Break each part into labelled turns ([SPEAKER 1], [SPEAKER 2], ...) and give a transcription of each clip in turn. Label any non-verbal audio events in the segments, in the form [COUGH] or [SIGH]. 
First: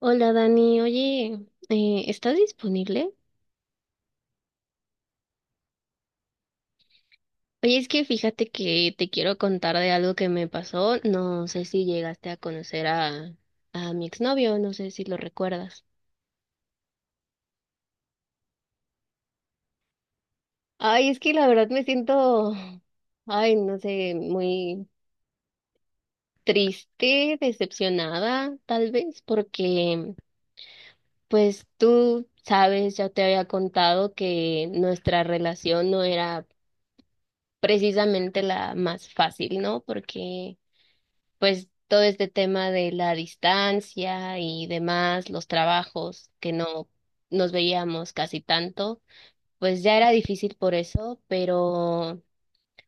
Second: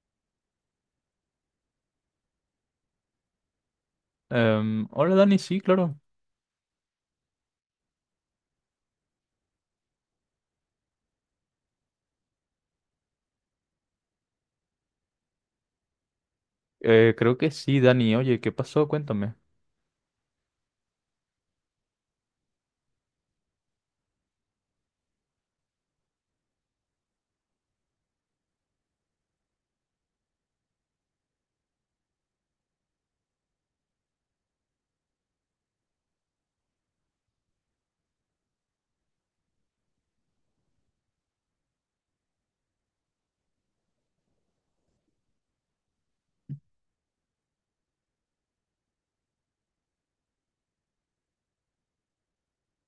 [SPEAKER 1] Hola Dani, oye, ¿estás disponible?
[SPEAKER 2] Hola Dani, sí, claro.
[SPEAKER 1] Oye, es que fíjate que te quiero contar de algo que me pasó. No sé si llegaste a conocer a mi exnovio, no sé si lo recuerdas.
[SPEAKER 2] Creo que sí, Dani. Oye, ¿qué pasó? Cuéntame.
[SPEAKER 1] Ay, es que la verdad me siento, [SIGHS] ay, no sé, muy triste, decepcionada, tal vez, porque pues tú sabes, ya te había contado que nuestra relación no era precisamente la más fácil, ¿no? Porque pues todo este tema de la distancia y demás, los trabajos que no nos veíamos casi tanto, pues ya era difícil por eso, pero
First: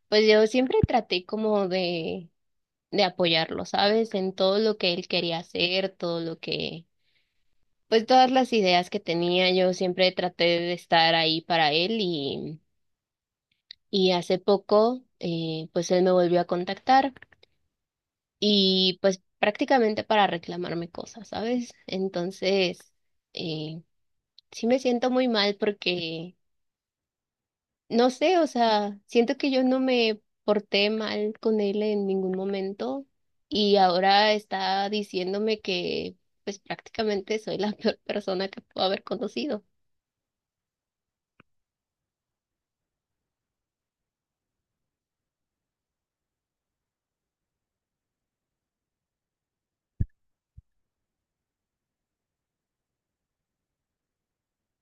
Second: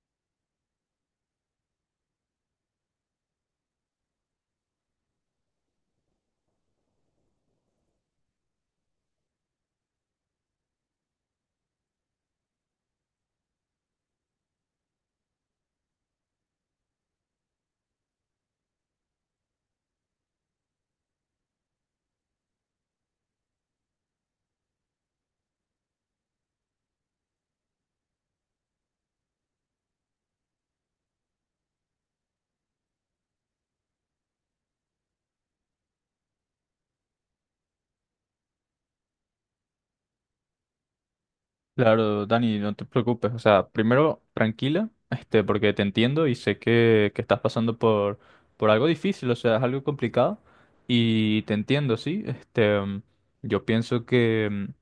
[SPEAKER 1] pues yo siempre traté como de apoyarlo, ¿sabes? En todo lo que él quería hacer, todo lo que pues todas las ideas que tenía, yo siempre traté de estar ahí para él y hace poco pues él me volvió a contactar y pues prácticamente para reclamarme cosas, ¿sabes? Entonces, eh, sí me siento muy mal porque, no sé, o sea, siento que yo no me porté mal con él en ningún momento y ahora está diciéndome que pues prácticamente soy la [LAUGHS] peor persona que puedo haber conocido.
[SPEAKER 2] Claro, Dani, no te preocupes. O sea, primero, tranquila, este, porque te entiendo y sé que estás pasando por algo difícil, o sea, es algo complicado. Y te entiendo, sí. Este, yo pienso que,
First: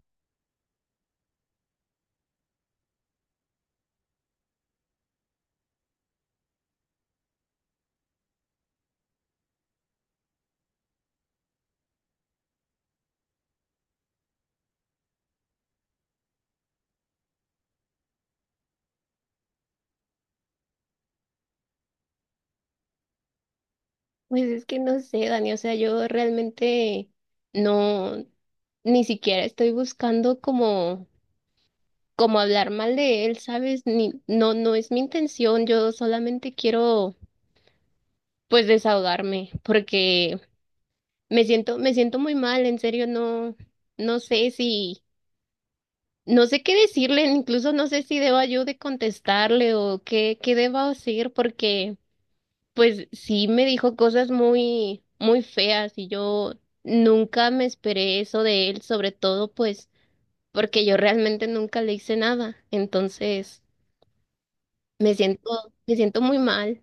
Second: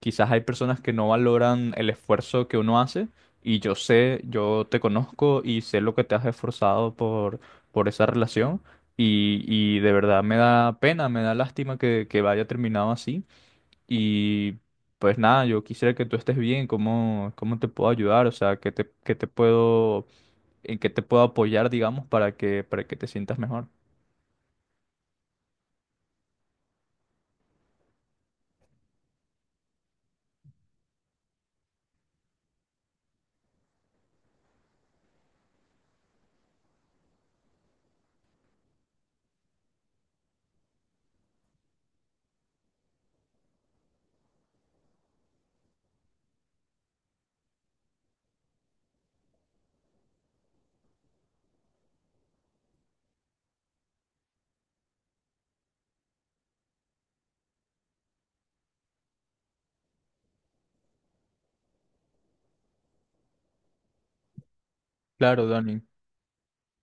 [SPEAKER 2] quizás hay personas que no valoran el esfuerzo que uno hace y yo sé, yo te conozco y sé lo que te has esforzado por esa relación y de verdad me da pena, me da lástima que haya terminado así y pues nada, yo quisiera que tú estés bien. Cómo te puedo ayudar? O sea, qué te puedo, en qué te puedo apoyar, digamos, para que te sientas mejor?
[SPEAKER 1] Pues es que no sé, Dani, o sea, yo realmente no, ni siquiera estoy buscando como como hablar mal de él, ¿sabes? Ni, no, no es mi intención, yo solamente quiero pues desahogarme porque me siento muy mal, en serio, no, no sé si, no sé qué decirle, incluso no sé si deba yo de contestarle o qué, qué deba hacer porque pues sí me dijo cosas muy, muy feas y yo nunca me esperé eso de él, sobre todo pues porque yo realmente nunca le hice nada, entonces... Me
[SPEAKER 2] Claro,
[SPEAKER 1] siento,
[SPEAKER 2] Dani.
[SPEAKER 1] me siento muy mal.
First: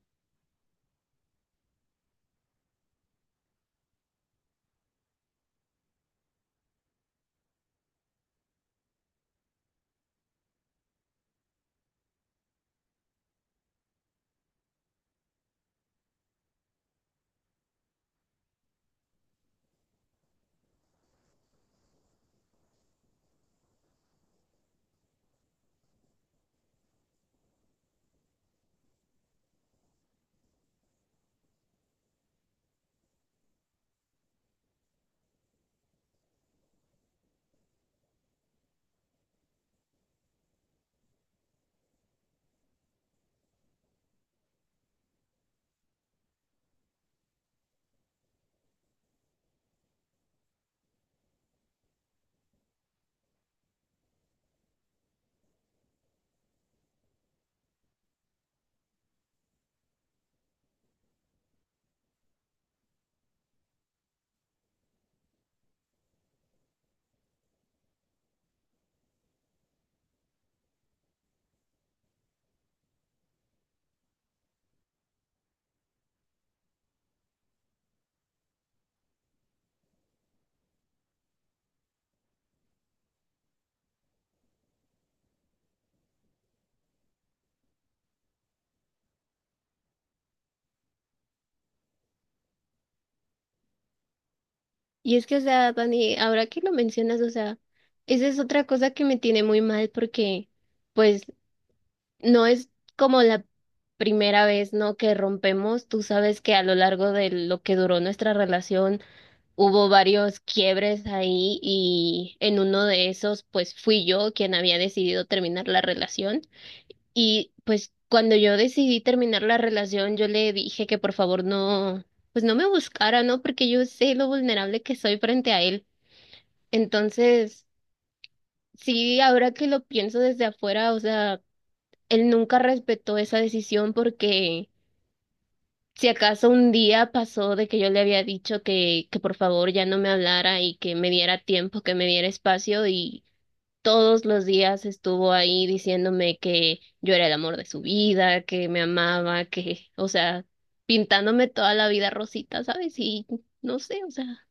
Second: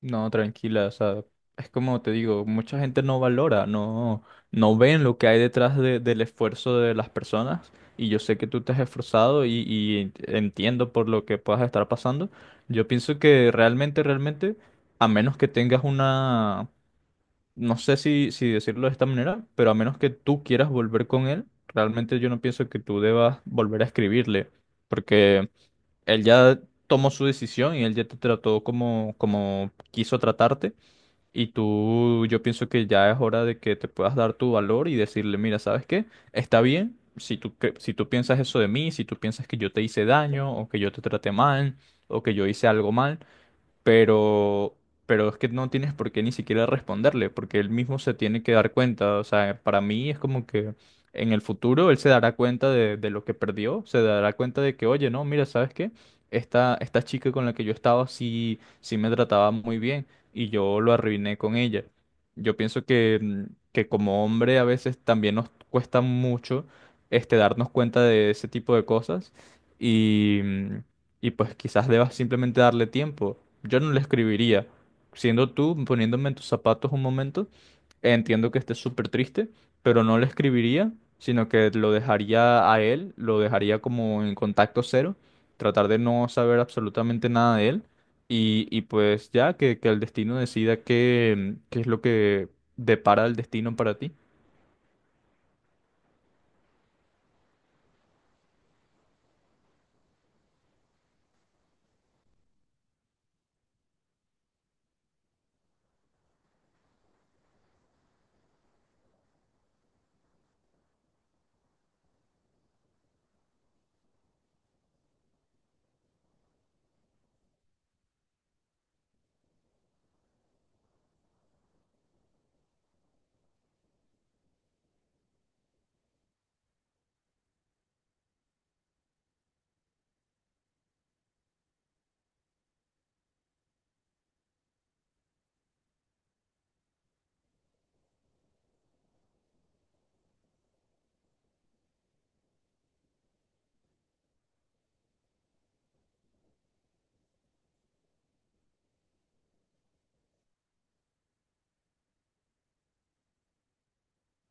[SPEAKER 2] No, tranquila, o sea, es como te digo, mucha gente no valora, no ven lo que hay detrás del esfuerzo de las personas. Y yo sé que tú te has esforzado y entiendo por lo que puedas estar pasando. Yo pienso que realmente, a menos que tengas una, no sé si decirlo de esta manera, pero a menos que tú quieras volver con él, realmente yo no pienso que tú debas volver a escribirle, porque él ya tomó su decisión y él ya te trató como quiso tratarte. Y tú, yo pienso que ya es hora de que te puedas dar tu valor y decirle, mira, ¿sabes qué? Está bien si si tú piensas eso de mí, si tú piensas que yo te hice daño o que yo te traté mal o que yo hice algo mal pero, pero es que no tienes por qué ni siquiera responderle, porque él mismo se tiene que dar cuenta. O sea, para mí es como que en el futuro él se dará cuenta de lo que perdió, se dará cuenta de que, oye, no, mira, ¿sabes qué? Esta chica con la que yo estaba sí me trataba muy bien y yo lo arruiné con ella. Yo pienso que que como hombre a veces también nos cuesta mucho este, darnos cuenta de ese tipo de cosas. Y y pues quizás debas simplemente darle tiempo. Yo no le escribiría. Siendo tú, poniéndome en tus zapatos un momento, entiendo que estés súper triste, pero no le escribiría, sino que lo dejaría a él, lo dejaría como en contacto cero, tratar de no saber absolutamente nada de él. Y pues ya que el destino decida qué, qué es lo que depara el destino para ti.
[SPEAKER 1] Y es que, o sea, Dani, ahora que lo mencionas, o sea, esa es otra cosa que me tiene muy mal porque, pues, no es como la primera vez, ¿no? Que rompemos. Tú sabes que a lo largo de lo que duró nuestra relación hubo varios quiebres ahí y en uno de esos, pues, fui yo quien había decidido terminar la relación. Y pues cuando yo decidí terminar la relación, yo le dije que por favor no, pues no me buscara, ¿no? Porque yo sé lo vulnerable que soy frente a él. Entonces, sí, ahora que lo pienso desde afuera, o sea, él nunca respetó esa decisión porque si acaso un día pasó de que yo le había dicho que por favor ya no me hablara y que me diera tiempo, que me diera espacio, todos los días estuvo ahí diciéndome que yo era el amor de su vida, que me amaba, que, o sea, pintándome toda la vida rosita, ¿sabes? Y no sé, o sea,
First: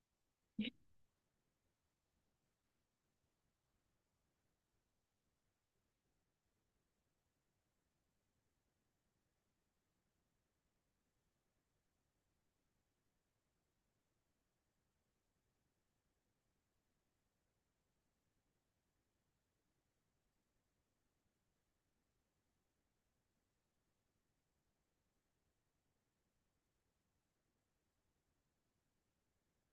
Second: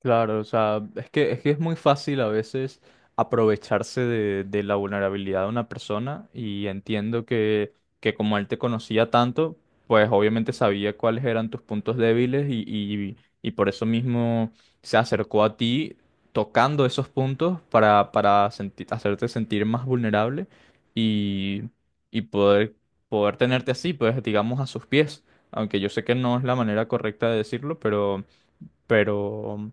[SPEAKER 2] Claro, o sea, es que es muy fácil a veces aprovecharse de la vulnerabilidad de una persona y entiendo que como él te conocía tanto, pues obviamente sabía cuáles eran tus puntos débiles y por eso mismo se acercó a ti tocando esos puntos para hacerte sentir más vulnerable y, y poder tenerte así, pues digamos a sus pies, aunque yo sé que no es la manera correcta de decirlo, pero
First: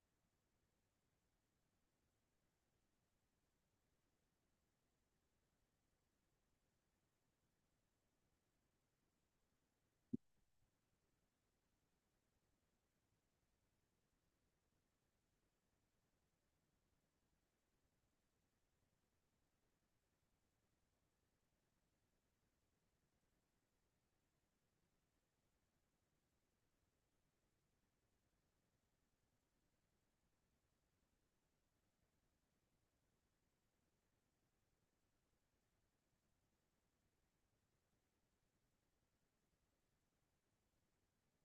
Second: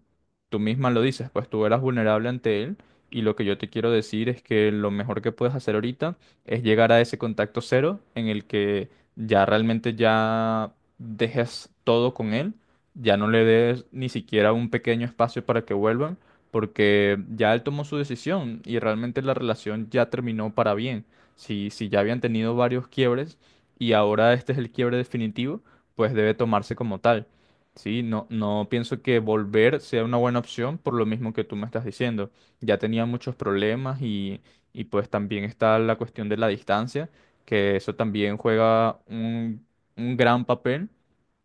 [SPEAKER 2] tú misma lo dices, pues tú eras vulnerable ante él y lo que yo te quiero decir es que lo mejor que puedes hacer ahorita es llegar a ese contacto cero en el que ya realmente dejes todo con él, ya no le des ni siquiera un pequeño espacio para que vuelvan, porque ya él tomó su decisión y realmente la relación ya terminó para bien. Si ya habían tenido varios quiebres y ahora este es el quiebre definitivo, pues debe tomarse como tal. Sí, no, no pienso que volver sea una buena opción por lo mismo que tú me estás diciendo. Ya tenía muchos problemas y pues también está la cuestión de la distancia, que eso también juega un gran papel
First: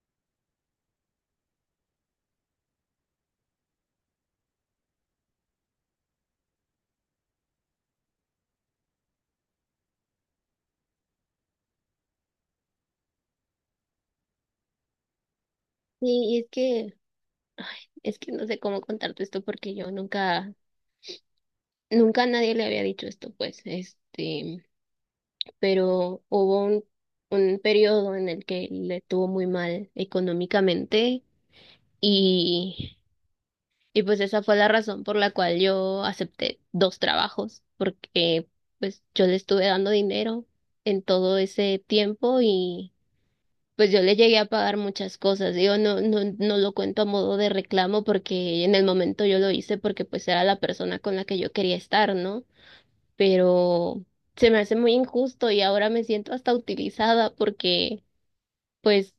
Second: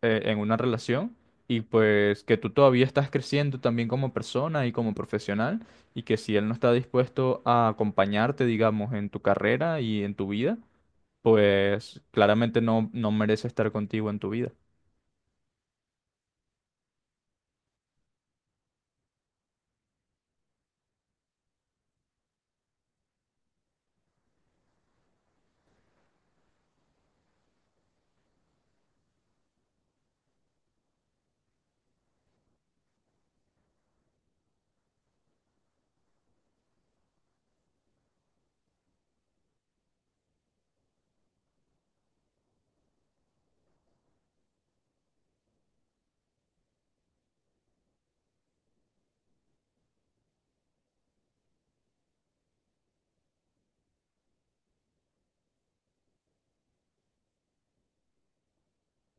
[SPEAKER 2] en una relación y pues que tú todavía estás creciendo también como persona y como profesional y que si él no está dispuesto a acompañarte, digamos, en tu carrera y en tu vida, pues claramente no, no merece estar contigo en tu vida.
[SPEAKER 1] sí es que, ay, es que no sé cómo contarte esto porque yo nunca, nunca a nadie le había dicho esto, pues, este, pero hubo un periodo en el que le tuvo muy mal económicamente. Y Y pues esa fue la razón por la cual yo acepté dos trabajos, porque pues yo le estuve dando dinero en todo ese tiempo y pues yo le llegué a pagar muchas cosas. Digo no, no, no lo cuento a modo de reclamo porque en el momento yo lo hice porque pues era la persona con la que yo quería estar, ¿no? Pero se me hace muy injusto y ahora me siento hasta utilizada porque pues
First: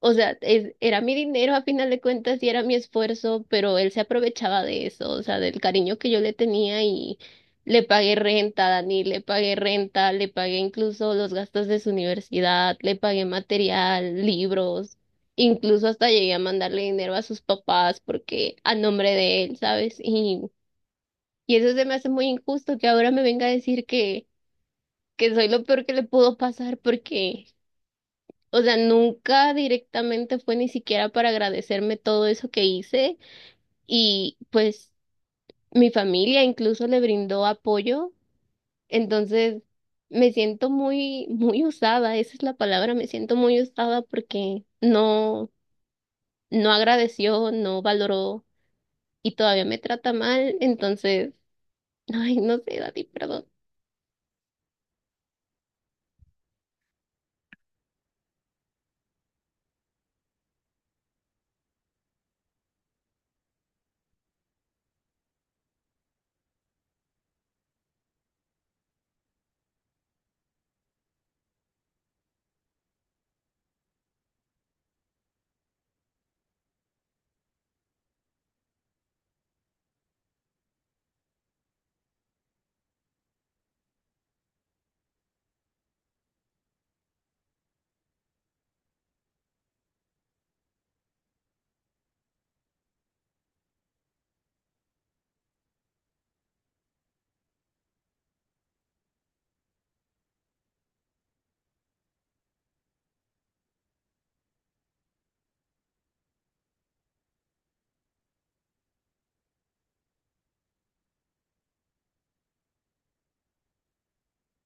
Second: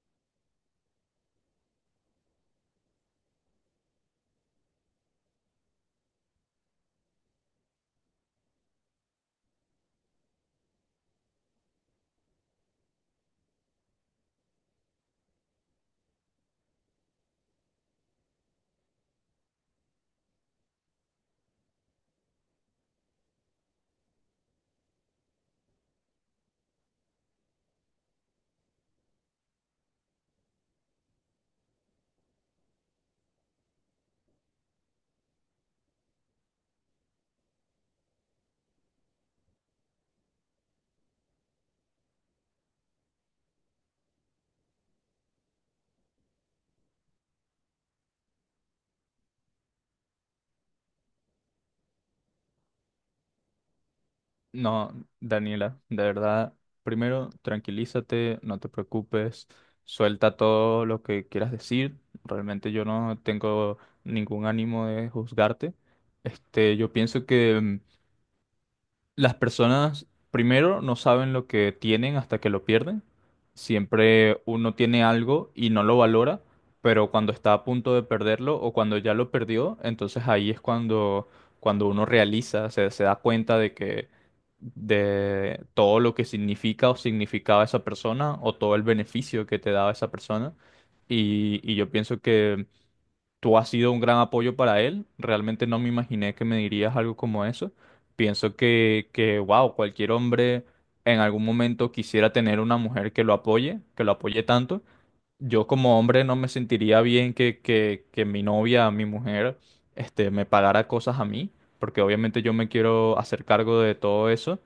[SPEAKER 1] o sea, es- era mi dinero a final de cuentas y era mi esfuerzo, pero él se aprovechaba de eso, o sea, del cariño que yo le tenía y le pagué renta a Dani, le pagué renta, le pagué incluso los gastos de su universidad, le pagué material, libros, incluso hasta llegué a mandarle dinero a sus papás porque a nombre de él, ¿sabes? Y eso se me hace muy injusto que ahora me venga a decir que soy lo peor que le pudo pasar porque... O sea, nunca directamente fue ni siquiera para agradecerme todo eso que hice y pues mi familia incluso le brindó apoyo. Entonces, me siento muy, muy usada, esa es la palabra, me siento muy usada porque no, no agradeció, no valoró y todavía me trata mal. Entonces, [LAUGHS] ay, no sé, Dani, perdón.
[SPEAKER 2] No, Daniela, de verdad, primero tranquilízate, no te preocupes, suelta todo lo que quieras decir. Realmente yo no tengo ningún ánimo de juzgarte. Este, yo pienso que las personas primero no saben lo que tienen hasta que lo pierden. Siempre uno tiene algo y no lo valora, pero cuando está a punto de perderlo o cuando ya lo perdió, entonces ahí es cuando uno realiza, se da cuenta de todo lo que significa o significaba esa persona o todo el beneficio que te daba esa persona. Y yo pienso que tú has sido un gran apoyo para él. Realmente no me imaginé que me dirías algo como eso. Pienso que, wow, cualquier hombre en algún momento quisiera tener una mujer que lo apoye tanto. Yo como hombre no me sentiría bien que mi novia, mi mujer, este, me pagara cosas a mí, porque obviamente yo me quiero hacer cargo de todo eso.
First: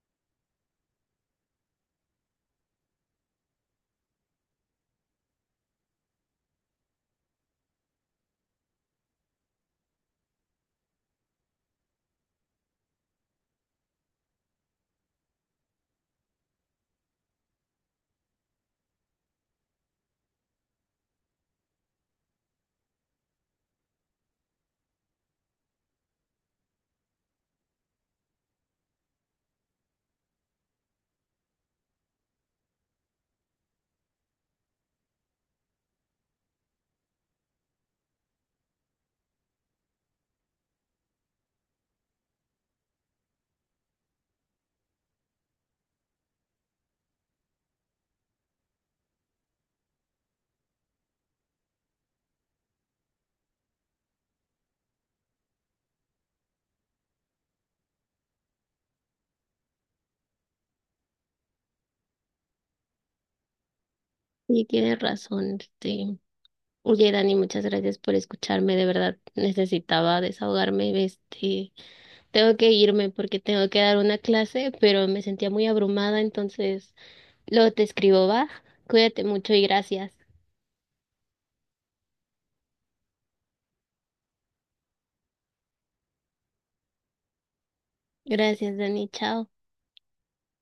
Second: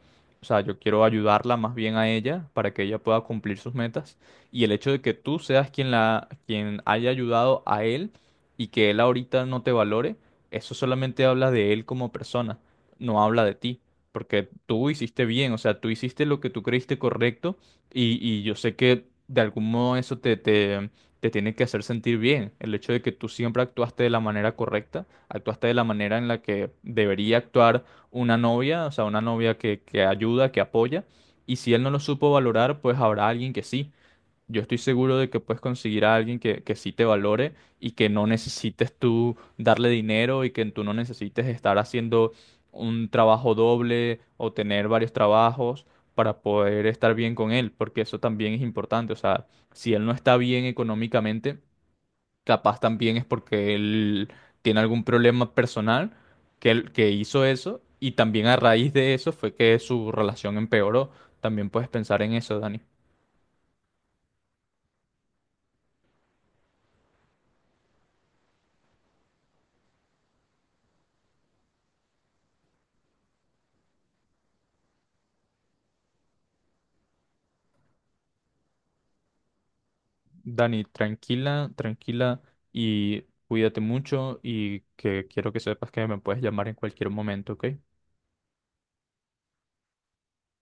[SPEAKER 2] O sea, yo quiero ayudarla más bien a ella para que ella pueda cumplir sus metas. Y el hecho de que tú seas quien haya ayudado a él y que él ahorita no te valore, eso solamente habla de él como persona, no habla de ti. Porque tú hiciste bien, o sea, tú hiciste lo que tú creíste correcto y yo sé que de algún modo eso te tiene que hacer sentir bien. El hecho de que tú siempre actuaste de la manera correcta, actuaste de la manera en la que debería actuar una novia, o sea, una novia que ayuda, que apoya. Y si él no lo supo valorar, pues habrá alguien que sí. Yo estoy seguro de que puedes conseguir a alguien que sí te valore y que no necesites tú darle dinero y que tú no necesites estar haciendo un trabajo doble o tener varios trabajos para poder estar bien con él, porque eso también es importante. O sea, si él no está bien económicamente, capaz también es porque él tiene algún problema personal que hizo eso y también a raíz de eso fue que su relación empeoró. También puedes pensar en eso, Dani.
[SPEAKER 1] Sí, tienes razón, este. Oye, Dani, muchas gracias por escucharme, de verdad necesitaba desahogarme, este. Tengo que irme porque tengo que dar una clase, pero me sentía muy abrumada, entonces luego te escribo, va. Cuídate mucho y gracias.
[SPEAKER 2] Dani, tranquila, tranquila y cuídate mucho y que quiero que sepas que me puedes llamar en cualquier momento, ¿ok?
[SPEAKER 1] Gracias, Dani. Chao.